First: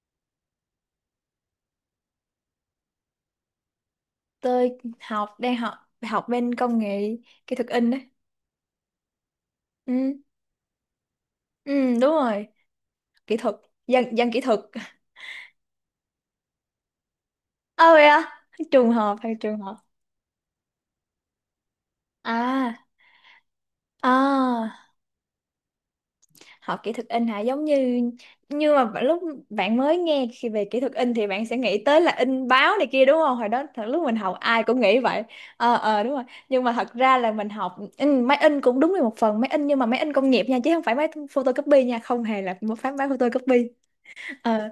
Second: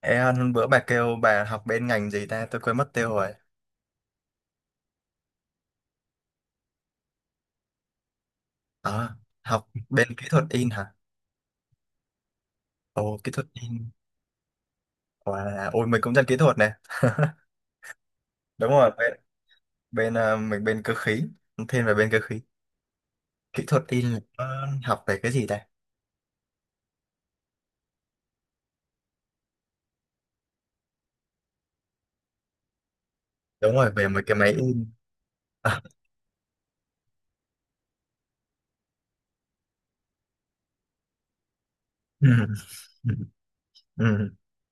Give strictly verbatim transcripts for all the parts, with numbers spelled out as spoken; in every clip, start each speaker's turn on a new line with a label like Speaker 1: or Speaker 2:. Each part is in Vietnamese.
Speaker 1: Ê Hân, bữa bà kêu bà học bên ngành gì ta? Tôi quên mất tiêu rồi.
Speaker 2: tôi học đang học học bên công nghệ kỹ thuật in đấy.
Speaker 1: Ờ, học bên
Speaker 2: ừ,
Speaker 1: kỹ thuật in hả?
Speaker 2: ừ Đúng rồi.
Speaker 1: Ồ, kỹ
Speaker 2: Kỹ
Speaker 1: thuật
Speaker 2: thuật,
Speaker 1: in.
Speaker 2: dân dân kỹ thuật.
Speaker 1: Wow. Ôi, mình cũng dân kỹ thuật nè.
Speaker 2: Ơ, vậy à?
Speaker 1: Đúng rồi,
Speaker 2: Trường
Speaker 1: bên,
Speaker 2: hợp hay trường hợp.
Speaker 1: bên ờ, mình bên cơ khí. Thiên về bên cơ khí.
Speaker 2: à
Speaker 1: Kỹ thuật in là có
Speaker 2: à
Speaker 1: học về cái gì ta?
Speaker 2: Học kỹ thuật in hả? Giống như, như mà lúc bạn mới nghe khi về kỹ thuật in thì bạn sẽ nghĩ tới là in báo này kia đúng không? Hồi đó
Speaker 1: Đúng
Speaker 2: thật,
Speaker 1: rồi,
Speaker 2: lúc
Speaker 1: về
Speaker 2: mình
Speaker 1: mấy cái
Speaker 2: học
Speaker 1: máy
Speaker 2: ai cũng
Speaker 1: in.
Speaker 2: nghĩ vậy. Ờ ờ đúng rồi. Nhưng mà thật ra là mình học in, máy in cũng đúng là một phần, máy in nhưng mà máy in công nghiệp nha, chứ không phải máy photocopy nha, không hề là một phán máy
Speaker 1: ừ, ừ,
Speaker 2: photocopy.
Speaker 1: ừ.
Speaker 2: Ờ,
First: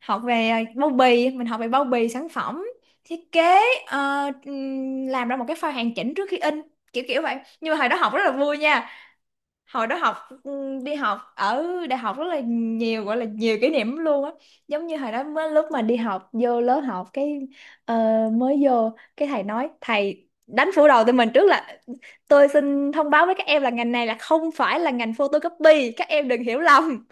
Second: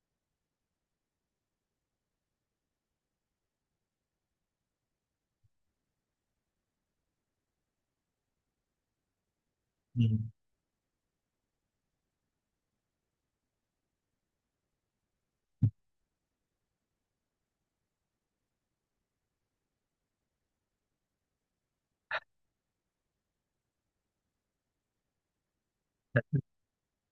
Speaker 2: học về à, bao bì, mình học về bao bì sản phẩm, thiết kế, ờ, ừm, làm ra một cái file hoàn chỉnh trước khi in, kiểu kiểu vậy. Nhưng mà hồi đó học rất là vui nha. Hồi đó
Speaker 1: ừ.
Speaker 2: học ừm, Đi học ở đại học rất là nhiều, gọi là nhiều kỷ niệm lắm luôn á. Giống như hồi đó mới, lúc mà đi học vô lớp học cái ờ, mới vô cái, thầy nói, thầy đánh phủ đầu tụi mình trước là tôi xin thông báo với các em là ngành này là không phải là ngành photocopy, các em đừng hiểu lầm.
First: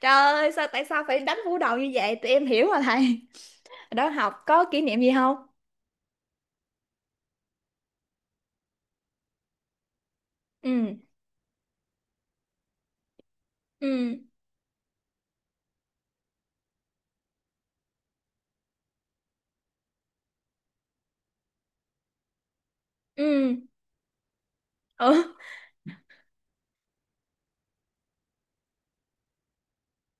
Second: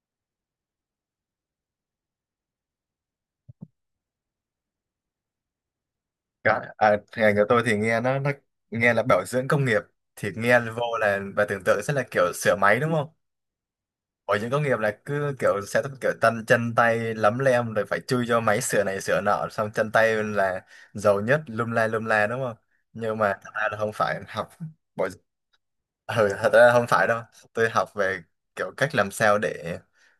Speaker 2: Trời ơi, sao tại sao phải đánh vũ đầu như vậy? Tụi em hiểu mà thầy. Đó, học có kỷ niệm gì không?
Speaker 1: Cả- À, ngành của tôi thì nghe nó, nó nghe là bảo dưỡng công nghiệp. Thì nghe vô
Speaker 2: Ừ,
Speaker 1: là bà tưởng tượng sẽ là kiểu sửa máy đúng không?
Speaker 2: ừ.
Speaker 1: Bảo hiểm công nghiệp là cứ kiểu sẽ kiểu tân chân tay lấm lem rồi phải chui cho máy sửa này sửa nọ xong chân tay là giàu nhất lum la lum la đúng không, nhưng mà thật
Speaker 2: Ừ.
Speaker 1: ra là không phải học bảo
Speaker 2: Ừ,
Speaker 1: ừ thật ra không phải đâu. Tôi học về kiểu cách làm sao để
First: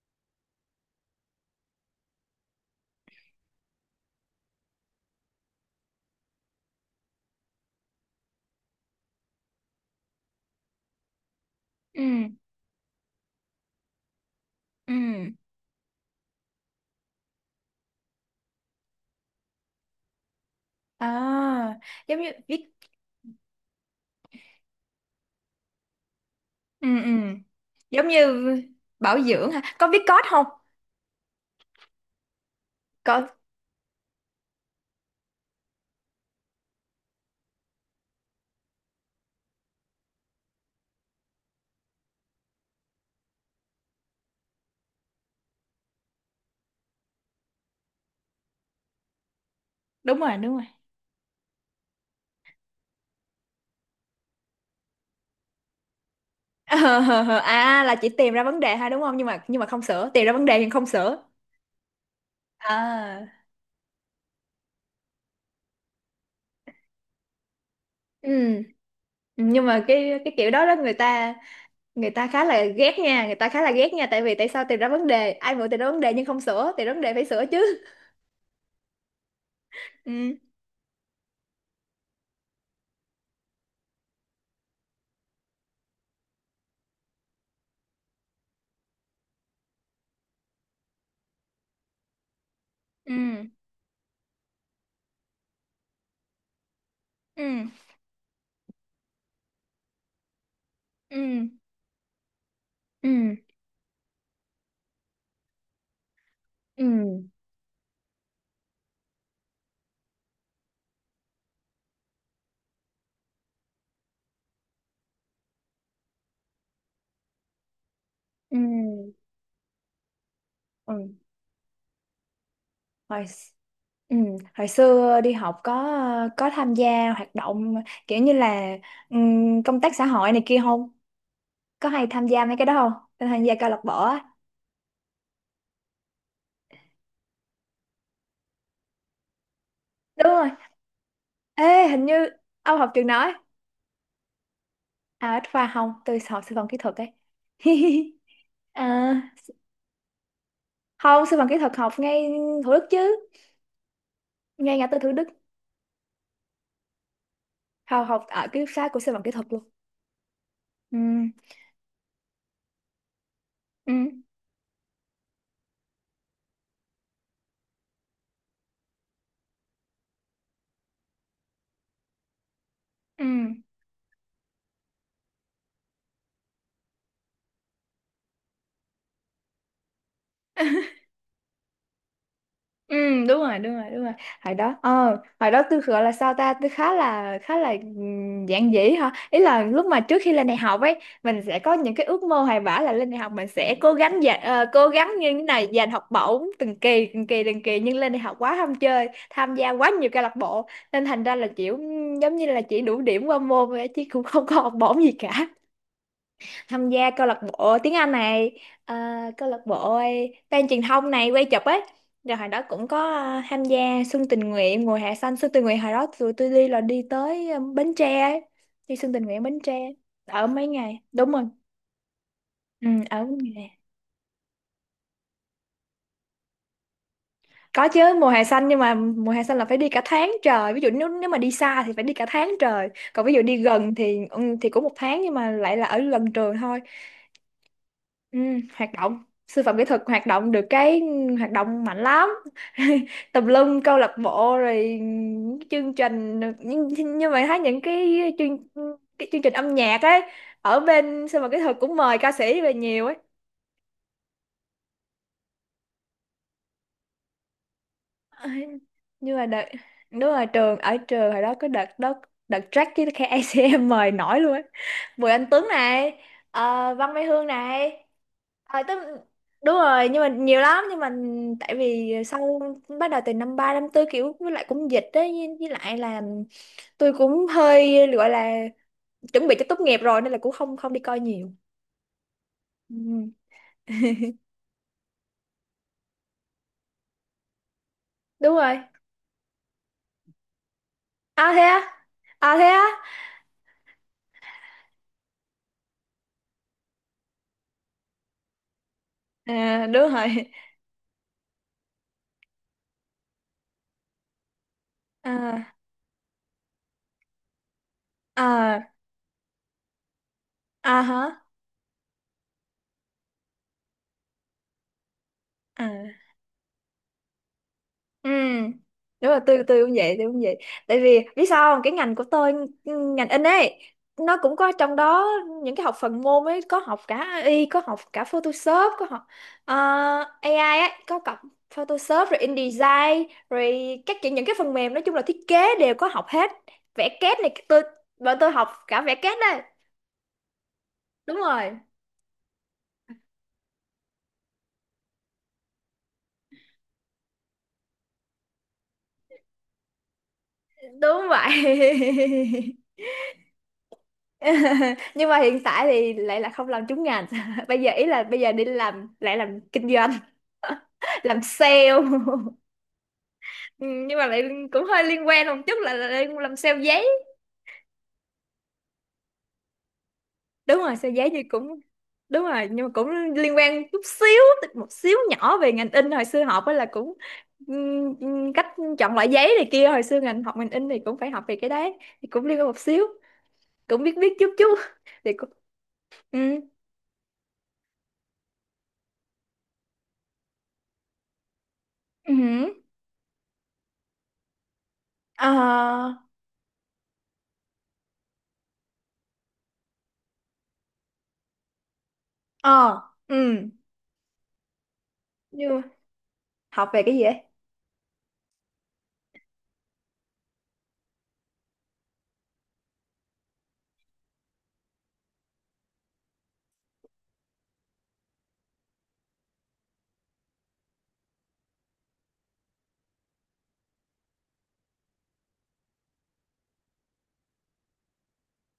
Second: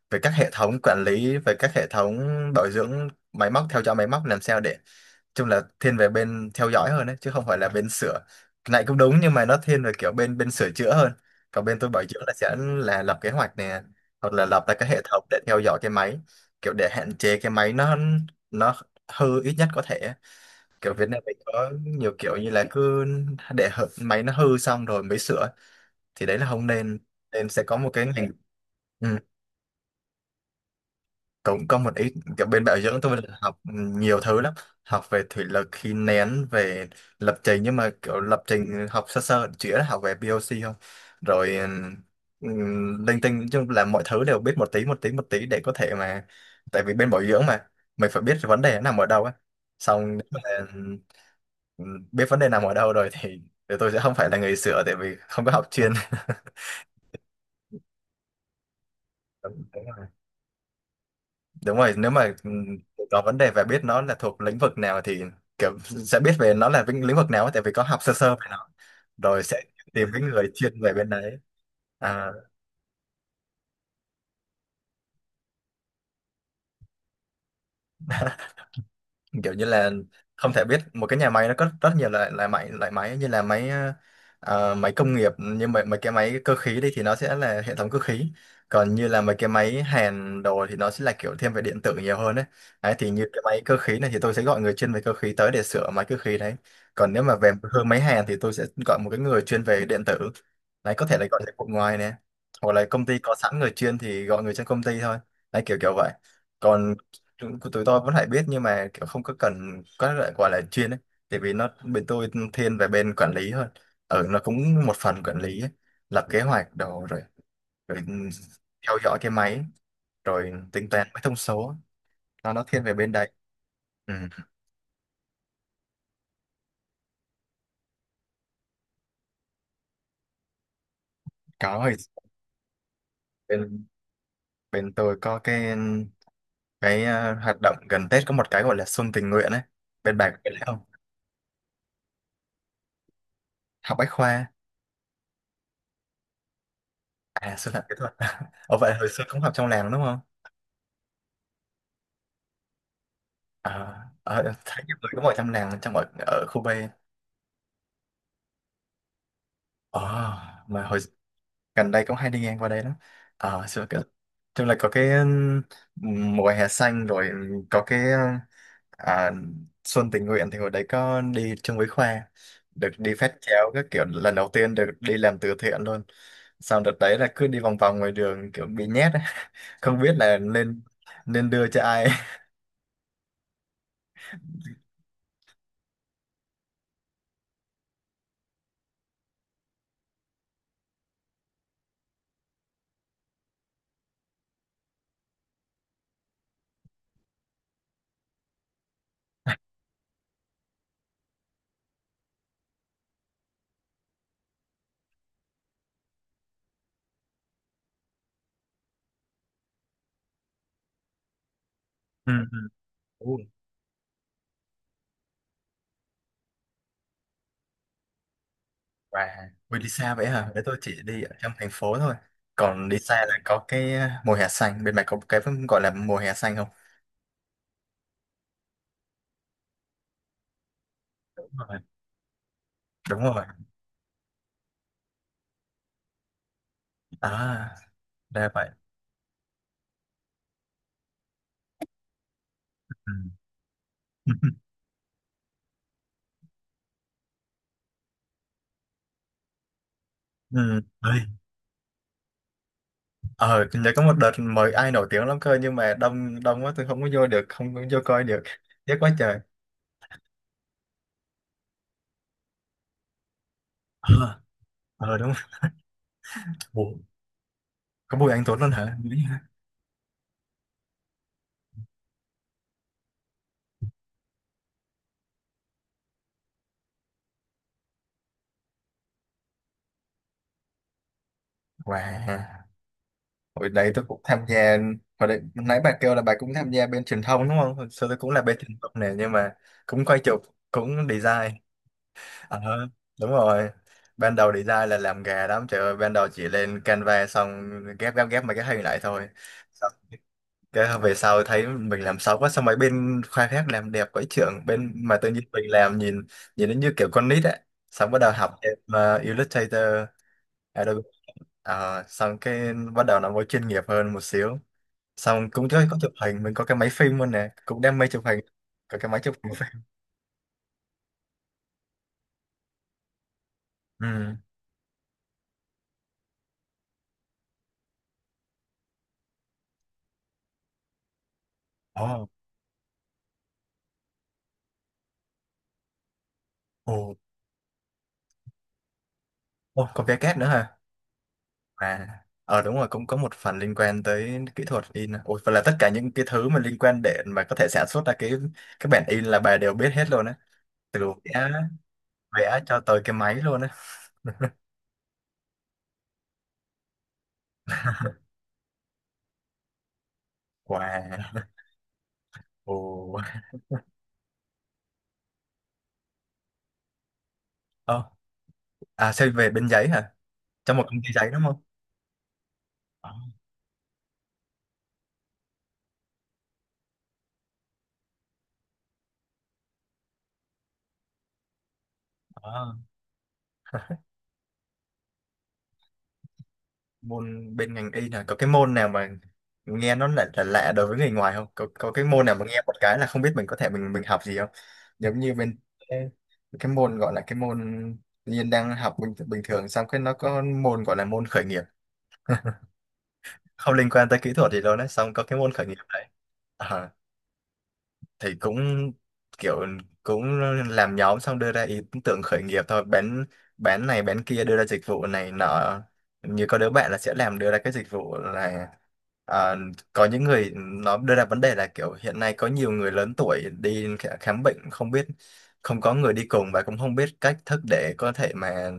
Speaker 1: về các hệ thống quản lý, về các hệ thống bảo dưỡng máy móc, theo dõi máy móc làm sao để, chung là thiên về bên theo dõi hơn đấy, chứ không phải là bên sửa. Cái này cũng đúng nhưng mà nó thiên về kiểu bên bên sửa chữa hơn, còn bên tôi bảo
Speaker 2: ừ.
Speaker 1: dưỡng là sẽ là lập kế hoạch nè, hoặc là lập ra cái hệ thống
Speaker 2: Ừ.
Speaker 1: để theo dõi cái máy, kiểu để hạn chế cái máy nó nó hư ít nhất có thể. Kiểu Việt Nam mình có
Speaker 2: À,
Speaker 1: nhiều
Speaker 2: giống như
Speaker 1: kiểu như là
Speaker 2: viết.
Speaker 1: cứ để hở- máy nó hư xong rồi mới sửa, thì đấy là không
Speaker 2: Ừ,
Speaker 1: nên,
Speaker 2: ừ.
Speaker 1: nên sẽ có một cái
Speaker 2: Giống
Speaker 1: ngành.
Speaker 2: như
Speaker 1: Ừ,
Speaker 2: bảo dưỡng ha. Có viết code không?
Speaker 1: cũng có một ít kiểu bên bảo dưỡng tôi
Speaker 2: Có.
Speaker 1: là học, ừ, nhiều thứ lắm, học về thủy lực khí nén, về lập trình, nhưng mà kiểu lập trình học sơ sơ chỉ là học về pê ô xê không, rồi um, linh tinh, nói chung là mọi thứ đều biết một tí một tí một tí để có thể mà, tại vì bên bảo dưỡng mà mình phải biết vấn đề nó nằm ở đâu á, xong
Speaker 2: Đúng rồi,
Speaker 1: nếu
Speaker 2: đúng
Speaker 1: mà,
Speaker 2: rồi.
Speaker 1: ừ, biết vấn đề nằm ở đâu rồi thì, thì tôi sẽ không phải là người sửa tại vì không có học chuyên.
Speaker 2: Ờ, à là chỉ tìm ra vấn đề ha đúng không? Nhưng mà nhưng mà không
Speaker 1: Đúng rồi.
Speaker 2: sửa, tìm ra vấn đề nhưng không sửa.
Speaker 1: Đúng rồi nếu mà, ừm, có
Speaker 2: À.
Speaker 1: vấn đề về biết nó là thuộc lĩnh vực nào thì kiểu sẽ biết về nó là vĩnh- lĩnh vực nào ấy, tại vì có học sơ sơ về nó
Speaker 2: Ừ,
Speaker 1: rồi sẽ
Speaker 2: nhưng mà
Speaker 1: tìm
Speaker 2: cái
Speaker 1: cái
Speaker 2: cái
Speaker 1: người
Speaker 2: kiểu đó đó
Speaker 1: chuyên về
Speaker 2: người
Speaker 1: bên
Speaker 2: ta,
Speaker 1: đấy.
Speaker 2: người ta
Speaker 1: À,
Speaker 2: khá là ghét nha người ta khá là ghét nha. Tại vì tại sao tìm ra vấn đề, ai muốn tìm ra vấn đề nhưng không sửa, tìm ra vấn đề phải sửa chứ.
Speaker 1: kiểu như là,
Speaker 2: Ừ.
Speaker 1: không thể biết một cái nhà máy nó có rất nhiều loại loại máy loại máy, như là máy, ờ, máy công nghiệp như mấy, mấy cái máy cơ khí đi thì nó sẽ là hệ thống cơ khí, còn như là mấy cái máy hàn đồ thì nó sẽ là kiểu thiên về điện tử nhiều hơn đấy. Đấy thì như cái
Speaker 2: Ừ.
Speaker 1: máy cơ khí này thì tôi sẽ gọi người chuyên về cơ khí tới để sửa máy cơ khí đấy, còn nếu mà về
Speaker 2: Ừ.
Speaker 1: hơn máy hàn thì tôi sẽ gọi một cái người chuyên về điện tử. Đấy có thể là gọi
Speaker 2: Ừ.
Speaker 1: dịch vụ ngoài nè, hoặc là công ty có
Speaker 2: Ừ.
Speaker 1: sẵn người chuyên thì gọi người trong công ty thôi. Đấy kiểu kiểu vậy.
Speaker 2: Ừ.
Speaker 1: Còn tụi, của tụi tôi vẫn phải biết nhưng mà kiểu không có cần có loại gọi là chuyên ấy, tại vì nó bên tôi thiên về bên quản lý hơn, ở nó cũng một phần quản lý ấy. Lập kế hoạch đồ rồi, rồi, ừ, theo
Speaker 2: Ừ.
Speaker 1: dõi cái máy, rồi tính toán
Speaker 2: Ừ.
Speaker 1: mấy thông số, nó nó thiên về bên
Speaker 2: hồi
Speaker 1: đấy.
Speaker 2: x-
Speaker 1: Ừ.
Speaker 2: ừ, hồi xưa đi học có có tham gia hoạt động kiểu như là ừm, công tác xã hội này kia không?
Speaker 1: Có
Speaker 2: Có
Speaker 1: hồi,
Speaker 2: hay tham gia mấy cái đó không, tham gia câu lạc
Speaker 1: bên
Speaker 2: bộ á?
Speaker 1: bên tôi có cái, cái ờ, hoạt động gần Tết có một cái gọi là xuân tình nguyện ấy, bên
Speaker 2: Đúng
Speaker 1: bạn biết
Speaker 2: rồi.
Speaker 1: không.
Speaker 2: Ê, hình như ông học trường đó?
Speaker 1: Học bách khoa.
Speaker 2: À, bách khoa không, tôi học sư phạm kỹ thuật ấy.
Speaker 1: À, sư phạm kỹ thuật. Ồ vậy hồi
Speaker 2: À,
Speaker 1: xưa cũng học trong làng đúng không.
Speaker 2: không, sư phạm kỹ thuật học ngay Thủ Đức chứ.
Speaker 1: À, ở
Speaker 2: Ngay
Speaker 1: thấy
Speaker 2: ngã
Speaker 1: nhiều
Speaker 2: tư
Speaker 1: người
Speaker 2: Thủ
Speaker 1: có
Speaker 2: Đức,
Speaker 1: mọi trăm nàng trong ở, ở khu B.
Speaker 2: học học ở ký túc xá của sư phạm kỹ thuật luôn.
Speaker 1: Ờ, mà hồi
Speaker 2: Ừ.
Speaker 1: gần đây cũng hay đi ngang qua đây lắm. À, xưa
Speaker 2: Ừ.
Speaker 1: cái chung là có cái, ừm, mùa hè xanh rồi, có cái, ờ, à, xuân tình nguyện thì hồi đấy có đi chung với Khoa, được đi
Speaker 2: Ừ.
Speaker 1: phát chéo các kiểu, lần đầu tiên được đi làm từ thiện luôn. Sau đợt đấy là cứ đi vòng vòng ngoài đường kiểu bị nhét ấy. Không biết là nên nên đưa cho ai.
Speaker 2: Ừ. Đúng rồi, đúng rồi, đúng rồi. Hồi đó, ờ hồi đó tôi gọi là sao ta, tôi khá là, khá là ừm, giản dị hả, ý là lúc mà trước khi lên đại học ấy, mình sẽ có những cái ước mơ hoài bão là lên đại học mình sẽ cố gắng dành ờ, cố gắng như thế này giành học bổng từng kỳ từng kỳ từng kỳ. Nhưng lên đại học quá ham chơi, tham gia quá nhiều câu lạc bộ nên thành ra là kiểu ừm, giống như là chỉ đủ điểm qua môn thôi chứ cũng không có học bổng gì cả. Tham gia câu lạc bộ tiếng Anh này, à, câu lạc bộ ban truyền thông này, quay chụp ấy. Rồi
Speaker 1: Ừ,
Speaker 2: hồi đó cũng có
Speaker 1: ừ.
Speaker 2: à, tham gia xuân tình nguyện, mùa hè xanh. Xuân tình nguyện hồi đó tụi tôi đi là đi tới à, Bến Tre ấy. Đi xuân tình nguyện
Speaker 1: Và
Speaker 2: Bến
Speaker 1: vì
Speaker 2: Tre,
Speaker 1: đi xa vậy
Speaker 2: ở
Speaker 1: hả? Để
Speaker 2: mấy
Speaker 1: tôi
Speaker 2: ngày,
Speaker 1: chỉ đi ở
Speaker 2: đúng rồi.
Speaker 1: trong thành phố thôi. Còn
Speaker 2: Ừ,
Speaker 1: đi xa
Speaker 2: ở mấy
Speaker 1: là có
Speaker 2: ngày.
Speaker 1: cái, ờ, mùa hè xanh. Bên mày có cái gọi là mùa hè xanh không?
Speaker 2: Có chứ, mùa hè xanh, nhưng mà mùa hè xanh là phải đi cả tháng trời. Ví dụ nếu nếu mà
Speaker 1: Đúng
Speaker 2: đi
Speaker 1: rồi.
Speaker 2: xa thì phải đi cả tháng trời,
Speaker 1: Đúng
Speaker 2: còn ví dụ
Speaker 1: rồi.
Speaker 2: đi gần thì ừ, thì cũng một tháng nhưng mà lại là ở gần trường thôi.
Speaker 1: À,
Speaker 2: Ừ,
Speaker 1: ra vậy.
Speaker 2: hoạt động sư phạm kỹ thuật hoạt động được cái hoạt động mạnh lắm.
Speaker 1: Ừ.
Speaker 2: Tùm lum câu lạc bộ rồi những chương trình. Nhưng, nhưng mà Thấy những cái chương cái chương trình âm nhạc ấy
Speaker 1: Ừ.
Speaker 2: ở
Speaker 1: Ê,
Speaker 2: bên sư phạm kỹ thuật cũng mời ca sĩ về nhiều ấy.
Speaker 1: Ờ, nhớ có một đợt mời ai nổi tiếng lắm cơ nhưng mà đông đông quá tôi không có vô được, không có vô coi được.
Speaker 2: Ờ,
Speaker 1: Tiếc quá
Speaker 2: nhưng
Speaker 1: trời.
Speaker 2: mà đợt, đúng rồi trường, ở trường hồi đó có đợt đó, đợt track với cái a xê em mời
Speaker 1: Ờ,
Speaker 2: nổi luôn ấy.
Speaker 1: ờ đúng
Speaker 2: Bùi
Speaker 1: rồi.
Speaker 2: Anh Tuấn này,
Speaker 1: Ủa,
Speaker 2: ờ, Văn Mai Hương này.
Speaker 1: có Bùi Anh Tuấn luôn
Speaker 2: À,
Speaker 1: hả?
Speaker 2: tức,
Speaker 1: Đúng hả?
Speaker 2: đúng rồi, nhưng mà nhiều lắm. Nhưng mà tại vì sau, bắt đầu từ năm ba năm tư kiểu, với lại cũng dịch đấy, với, với lại là tôi cũng hơi gọi là chuẩn bị cho tốt nghiệp rồi nên là cũng không không đi coi nhiều.
Speaker 1: Wow.
Speaker 2: Ừ,
Speaker 1: Hồi đấy tôi cũng tham gia, hồi đấy nãy bà kêu là bà cũng tham gia bên truyền thông đúng không? Hồi xưa tôi cũng là bên
Speaker 2: đúng
Speaker 1: truyền
Speaker 2: rồi.
Speaker 1: thông này nhưng mà cũng quay chụp, cũng
Speaker 2: À,
Speaker 1: design.
Speaker 2: thế á. À,
Speaker 1: Ờ,
Speaker 2: thế á.
Speaker 1: đúng rồi. Ban đầu design là làm gà lắm, trời ơi, ban đầu chỉ lên Canva xong ghép ghép ghép mấy cái hình lại thôi.
Speaker 2: À,
Speaker 1: Xong
Speaker 2: đúng rồi.
Speaker 1: cái về sau thấy mình làm xấu quá, xong mấy bên khoa khác làm đẹp quá trưởng, bên mà tự nhiên mình
Speaker 2: À.
Speaker 1: làm nhìn nhìn nó như kiểu con nít ấy. Xong bắt đầu học thêm
Speaker 2: À.
Speaker 1: ờ, Illustrator, Adobe.
Speaker 2: À hả.
Speaker 1: Ờ, xong cái bắt đầu nó mới chuyên nghiệp hơn một xíu, xong cũng có,
Speaker 2: À.
Speaker 1: có chụp hình, mình có cái máy phim luôn nè, cũng đam mê chụp
Speaker 2: Ừ.
Speaker 1: hình, có cái máy
Speaker 2: Đúng
Speaker 1: chụp
Speaker 2: là
Speaker 1: hình
Speaker 2: tôi
Speaker 1: phim.
Speaker 2: tôi cũng vậy, tôi cũng vậy. Tại vì biết sao không? Cái ngành của tôi, ừ, ngành in ấy,
Speaker 1: Ừ.
Speaker 2: nó cũng có trong đó những cái học phần môn ấy, có học cả a i, có học cả Photoshop, có học ờ, a i ấy, có cặp
Speaker 1: Ồ.
Speaker 2: Photoshop rồi InDesign rồi các kiểu, những cái phần mềm nói chung là thiết kế đều có học hết.
Speaker 1: Ồ.
Speaker 2: Vẽ kết này, tôi bọn tôi học cả vẽ kết đây.
Speaker 1: Ồ, có vé két nữa hả.
Speaker 2: Đúng rồi,
Speaker 1: À, ờ đúng rồi, cũng có một phần liên quan tới kỹ thuật in, ôi và là tất cả những cái thứ mà liên quan để mà có thể sản xuất ra cái cái bản in là bà đều biết hết luôn á, từ
Speaker 2: đúng
Speaker 1: vẽ,
Speaker 2: vậy.
Speaker 1: vẽ cho tới cái máy luôn á.
Speaker 2: Nhưng mà hiện tại thì lại là không làm trúng ngành. Bây giờ ý là bây giờ đi làm lại làm kinh doanh,
Speaker 1: Wow.
Speaker 2: làm sale.
Speaker 1: Ồ.
Speaker 2: Ừ, nhưng mà lại cũng hơi liên quan một chút, là, là đang làm sale giấy.
Speaker 1: Ờ. À, xây về bên giấy hả, trong
Speaker 2: Đúng
Speaker 1: một
Speaker 2: rồi,
Speaker 1: công ty
Speaker 2: sale
Speaker 1: giấy
Speaker 2: giấy
Speaker 1: đúng
Speaker 2: thì
Speaker 1: không.
Speaker 2: cũng, đúng rồi, nhưng mà cũng
Speaker 1: Ờ.
Speaker 2: liên quan chút xíu, một xíu nhỏ về ngành in hồi xưa học ấy, là cũng ừm, ừm, cách chọn loại giấy này kia. Hồi xưa ngành học, ngành in thì cũng phải học về cái đấy, thì cũng liên quan
Speaker 1: Ờ.
Speaker 2: một xíu, cũng biết biết chút chút. Thì cũng, ừ.
Speaker 1: Môn bên ngành y là có cái môn nào mà nghe nó lại là lạ đối với người ngoài không, có có cái môn nào
Speaker 2: Ừ.
Speaker 1: mà nghe một cái là không biết mình có thể mình mình học gì không. Giống như bên cái
Speaker 2: Ờ.
Speaker 1: cái môn gọi là cái môn Nhiên đang học bình bình thường xong cái nó có môn gọi là môn khởi nghiệp,
Speaker 2: Ờ. Ừ.
Speaker 1: không liên quan tới kỹ thuật gì đâu đấy, xong có cái môn khởi nghiệp
Speaker 2: Như
Speaker 1: đấy. Ờ.
Speaker 2: học về cái gì ấy.
Speaker 1: Thì cũng kiểu cũng làm nhóm xong đưa ra ý tưởng khởi nghiệp thôi, bán bán này bán kia, đưa ra dịch vụ này nọ. Như có đứa bạn là sẽ làm đưa ra cái dịch vụ là, ờ, có những người nó đưa ra vấn đề là kiểu hiện nay có nhiều người lớn tuổi đi khả- khám bệnh không biết, không có người đi cùng và cũng không biết cách thức để có thể mà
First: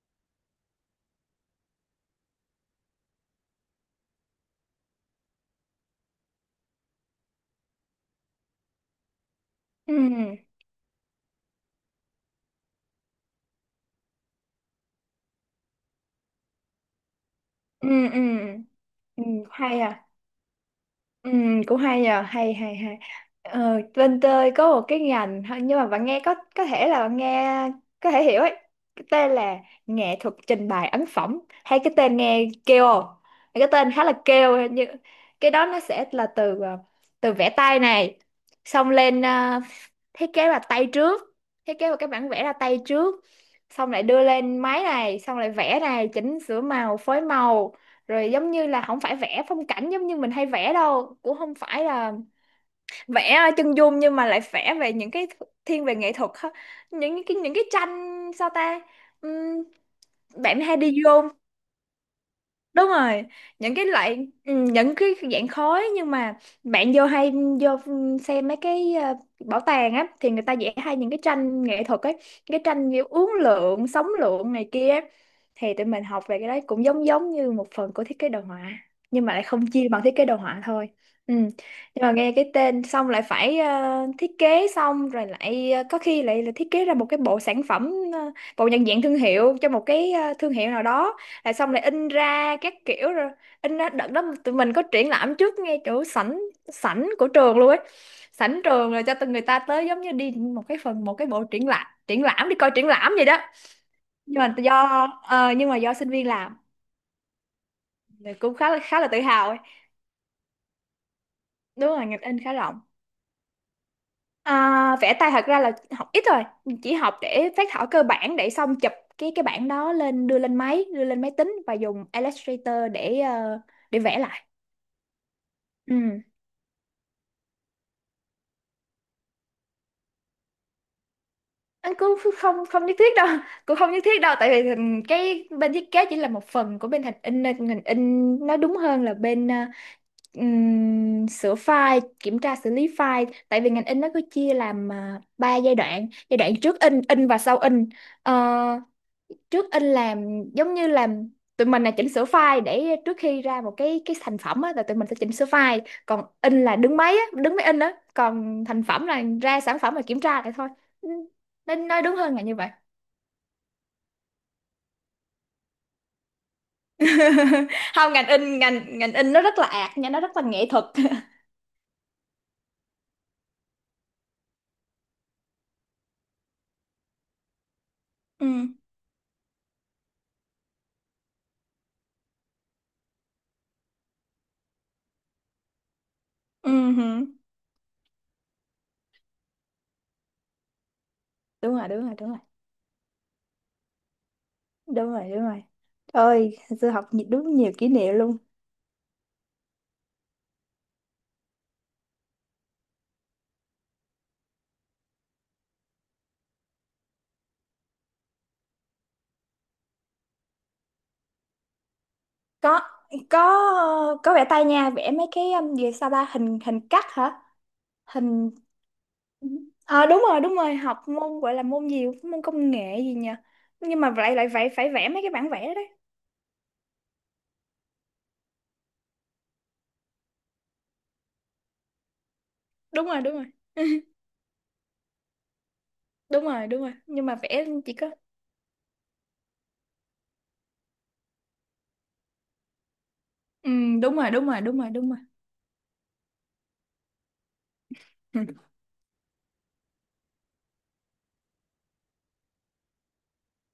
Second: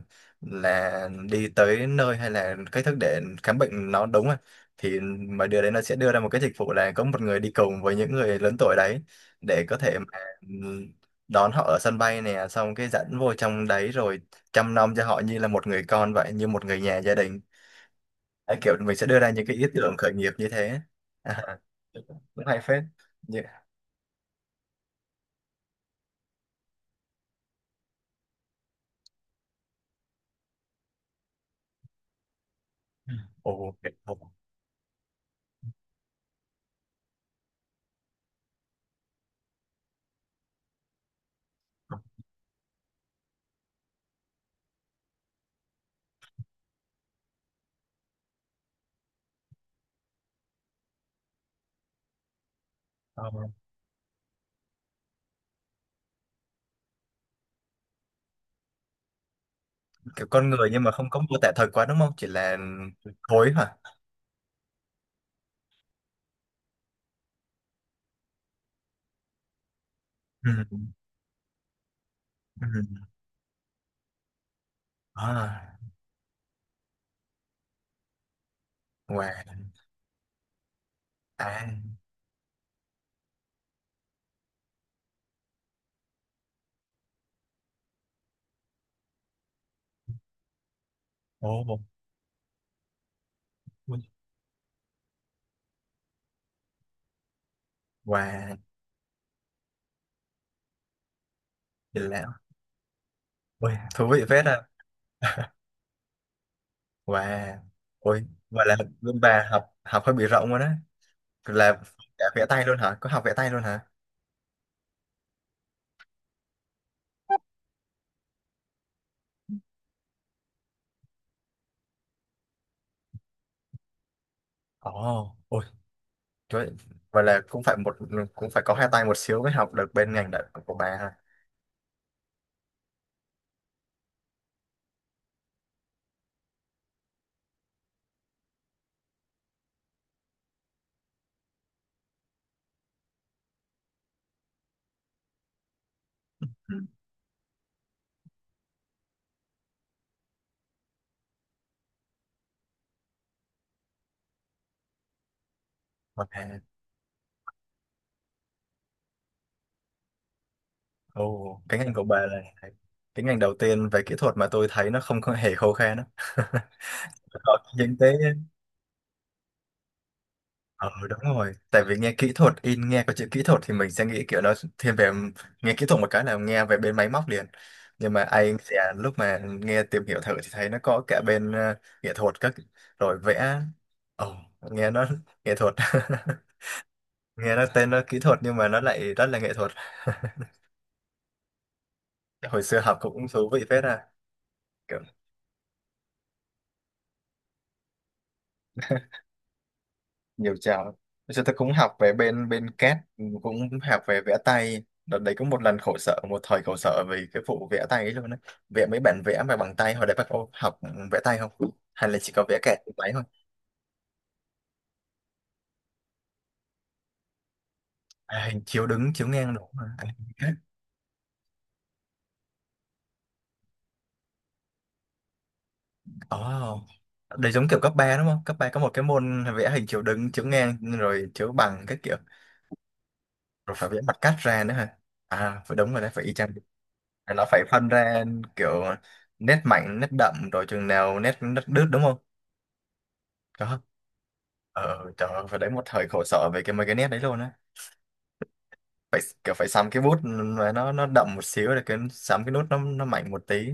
Speaker 1: là đi tới nơi, hay là cách thức để khám bệnh nó đúng rồi. Thì mà đưa đấy, nó sẽ đưa ra một cái dịch vụ là có một người đi cùng với những người lớn tuổi đấy để có thể mà
Speaker 2: Ừ.
Speaker 1: đón họ ở sân bay nè, xong cái dẫn vô trong đấy rồi chăm nom cho họ như là một người con vậy, như một người nhà gia đình.
Speaker 2: Ừ. Ừ.
Speaker 1: Đấy, kiểu mình sẽ đưa
Speaker 2: Ừ.
Speaker 1: ra những cái ý
Speaker 2: Hay
Speaker 1: tưởng
Speaker 2: à.
Speaker 1: khởi nghiệp như thế.
Speaker 2: Ừ.
Speaker 1: À,
Speaker 2: Cũng hay à,
Speaker 1: cũng
Speaker 2: hay
Speaker 1: hay
Speaker 2: hay
Speaker 1: phết.
Speaker 2: hay.
Speaker 1: Như,
Speaker 2: Ờ, bên tôi có một cái ngành thôi, nhưng mà bạn nghe có có thể là bạn nghe có thể hiểu ấy. Cái tên là nghệ thuật trình bày ấn phẩm, hay cái tên nghe kêu không? Cái
Speaker 1: ồ kiểu,
Speaker 2: tên khá là
Speaker 1: ồ,
Speaker 2: kêu. Như cái đó nó sẽ là từ ờ, từ vẽ tay này, xong lên ờ, thiết kế là tay trước, thiết kế vào cái bản vẽ là tay trước, xong lại đưa lên máy này, xong lại vẽ này, chỉnh sửa màu, phối màu, rồi giống như là không phải vẽ phong cảnh giống như mình hay vẽ đâu, cũng không phải là
Speaker 1: ờ,
Speaker 2: vẽ chân dung, nhưng mà lại vẽ về những cái thiên về nghệ thuật ha. Những cái, những cái tranh sao ta, ừm,
Speaker 1: kiểu con
Speaker 2: bạn
Speaker 1: người
Speaker 2: hay
Speaker 1: nhưng mà
Speaker 2: đi
Speaker 1: không có
Speaker 2: vô,
Speaker 1: mô tả thật quá đúng không, chỉ là
Speaker 2: đúng rồi,
Speaker 1: thối hả.
Speaker 2: những cái loại ừ, những cái dạng khói, nhưng mà bạn vô hay vô xem mấy cái ờ, bảo tàng á, thì người ta vẽ
Speaker 1: Ừ.
Speaker 2: hay những cái tranh nghệ thuật ấy, cái tranh
Speaker 1: Ừ.
Speaker 2: kiểu uốn lượn sóng lượn này kia á.
Speaker 1: À.
Speaker 2: Thì tụi mình học về cái đấy, cũng giống giống như một phần của thiết kế đồ họa, nhưng
Speaker 1: Wow.
Speaker 2: mà lại không chia bằng thiết kế đồ họa thôi. Ừ.
Speaker 1: À.
Speaker 2: Nhưng mà nghe cái tên xong lại phải ờ, thiết kế xong rồi lại ờ, có khi lại là thiết kế ra một cái bộ sản phẩm ờ, bộ nhận diện thương hiệu cho một cái ờ, thương hiệu nào đó, rồi xong
Speaker 1: Ồ.
Speaker 2: lại in ra các kiểu. Rồi in ra
Speaker 1: Ui.
Speaker 2: đợt đó tụi mình có triển lãm trước ngay chỗ sảnh, sảnh của trường luôn ấy,
Speaker 1: Wow.
Speaker 2: sảnh trường, rồi cho từng người ta tới giống như đi một cái phần, một cái bộ triển lãm,
Speaker 1: Chỉ
Speaker 2: triển
Speaker 1: là,
Speaker 2: lãm, đi coi triển lãm vậy đó.
Speaker 1: ôi, thú vị
Speaker 2: Nhưng
Speaker 1: phết
Speaker 2: mà
Speaker 1: à.
Speaker 2: do ờ, nhưng mà do sinh viên làm
Speaker 1: Wow, ôi,
Speaker 2: thì cũng
Speaker 1: vậy
Speaker 2: khá
Speaker 1: là
Speaker 2: là, khá là
Speaker 1: bên
Speaker 2: tự
Speaker 1: bà
Speaker 2: hào ấy.
Speaker 1: học học hơi bị rộng rồi đó, là
Speaker 2: Đúng rồi, ngành
Speaker 1: cả
Speaker 2: in
Speaker 1: vẽ
Speaker 2: khá
Speaker 1: tay luôn
Speaker 2: rộng.
Speaker 1: hả? Có học vẽ tay luôn hả?
Speaker 2: À, vẽ tay thật ra là học ít rồi, chỉ học để phác thảo cơ bản, để xong chụp cái cái bản đó lên, đưa lên máy, đưa lên máy tính và dùng Illustrator để ờ, để vẽ lại.
Speaker 1: Ồ, ôi,
Speaker 2: Ừ,
Speaker 1: trời, ơi, vậy là cũng phải một, cũng phải có hai tay một xíu mới học được bên ngành đ- của bà ha.
Speaker 2: anh cũng ph-, không không nhất thiết đâu. Cũng không nhất thiết đâu, tại vì ừm, cái bên thiết kế chỉ là một phần của bên hình in, nên ngành in nó đúng hơn là bên ờ, ừm, sửa file, kiểm tra xử lý file. Tại vì ngành in nó cứ chia làm uh, ba giai đoạn: giai đoạn
Speaker 1: Ừ.
Speaker 2: trước in, in, và sau in. Ờ, trước in làm giống như làm, tụi mình là chỉnh sửa file để trước khi ra một cái cái thành phẩm á là tụi mình sẽ chỉnh sửa file, còn
Speaker 1: Wow.
Speaker 2: in là đứng máy á, đứng máy in á, còn thành phẩm là ra sản phẩm, là kiểm tra lại thôi.
Speaker 1: Ồ, cái
Speaker 2: Nên
Speaker 1: ngành
Speaker 2: nói
Speaker 1: của
Speaker 2: đúng
Speaker 1: bà
Speaker 2: hơn
Speaker 1: là
Speaker 2: là như vậy.
Speaker 1: cái ngành đầu tiên về kỹ thuật mà tôi thấy nó không có hề khô khan đó. Có những cái.
Speaker 2: Không, ngành in, ngành ngành in nó rất là ạt nha, nó rất là nghệ thuật.
Speaker 1: Ờ đúng rồi, tại vì nghe kỹ thuật in nghe có chữ kỹ thuật thì mình sẽ nghĩ kiểu nó thiên về, nghe kỹ thuật một cái là nghe về bên máy móc liền. Nhưng mà
Speaker 2: Ừ.
Speaker 1: anh sẽ lúc mà nghe tìm hiểu thử thì thấy nó có cả bên, ờ, nghệ thuật các, rồi vẽ. Ồ, nghe nó nghệ thuật.
Speaker 2: Ừ hử.
Speaker 1: Nghe nó tên nó kỹ thuật nhưng mà nó lại rất là nghệ thuật.
Speaker 2: Đúng rồi, đúng rồi, đúng rồi,
Speaker 1: Hồi xưa học cũng thú vị phết à.
Speaker 2: đúng rồi. Đúng rồi, ơi sư học nhi-, đúng nhiều kỷ niệm luôn.
Speaker 1: Nhiều chảo, bây giờ tôi cũng học về bên bên cát, cũng học về vẽ tay đợt đấy, cũng một lần khổ sở, một thời khổ sở vì cái vụ vẽ tay ấy luôn á, vẽ mấy bản vẽ mà bằng tay. Hồi đấy bà có học vẽ tay không, hay là chỉ có vẽ kẹt
Speaker 2: có
Speaker 1: tay thôi.
Speaker 2: có có vẽ tay nha. Vẽ mấy cái um, gì sao ta, hình hình cắt hả,
Speaker 1: À,
Speaker 2: hình.
Speaker 1: hình chiếu đứng chiếu ngang đúng mà, à,
Speaker 2: À, đúng
Speaker 1: hình
Speaker 2: rồi,
Speaker 1: khác.
Speaker 2: đúng rồi, học môn gọi là môn gì, môn công nghệ gì nhỉ, nhưng mà lại lại phải phải vẽ mấy cái bản vẽ đấy.
Speaker 1: Ồ, đấy giống kiểu cấp ba đúng không, cấp ba có một cái môn vẽ hình chiếu đứng chiếu ngang rồi chiếu bằng các kiểu,
Speaker 2: Đúng rồi, đúng rồi.
Speaker 1: rồi phải vẽ mặt cắt ra nữa hả. À phải, đúng rồi đấy, phải y
Speaker 2: Đúng
Speaker 1: chang.
Speaker 2: rồi, đúng rồi, nhưng mà
Speaker 1: Nó phải
Speaker 2: vẽ
Speaker 1: phân
Speaker 2: chỉ có
Speaker 1: ra kiểu nét mạnh nét đậm rồi chừng nào nét nét đứt đúng không.
Speaker 2: ừ,
Speaker 1: Có.
Speaker 2: đúng rồi, đúng rồi, đúng rồi, đúng
Speaker 1: Ờ
Speaker 2: rồi.
Speaker 1: trời ơi, phải đấy, một thời khổ sở về cái mấy cái nét đấy luôn á, phải kiểu phải sắm cái bút mà nó nó đậm một xíu, để cái sắm cái nút nó nó mạnh một tí.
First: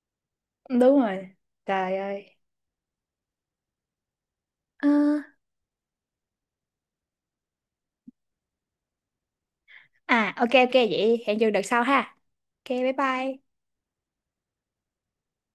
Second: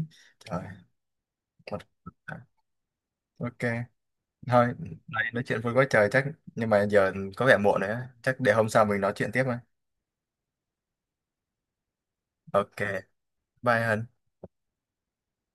Speaker 1: Trời.
Speaker 2: Đúng rồi,
Speaker 1: Một.
Speaker 2: trời ơi.
Speaker 1: À, ok thôi.
Speaker 2: Ờ,
Speaker 1: Đấy, nói chuyện vui quá trời chắc, nhưng mà giờ có vẻ muộn rồi á, chắc để hôm sau mình nói chuyện tiếp mà.
Speaker 2: à ok ok, vậy hẹn giờ đợt sau ha. Ok,
Speaker 1: Ok,
Speaker 2: bye bye.
Speaker 1: bye Hân.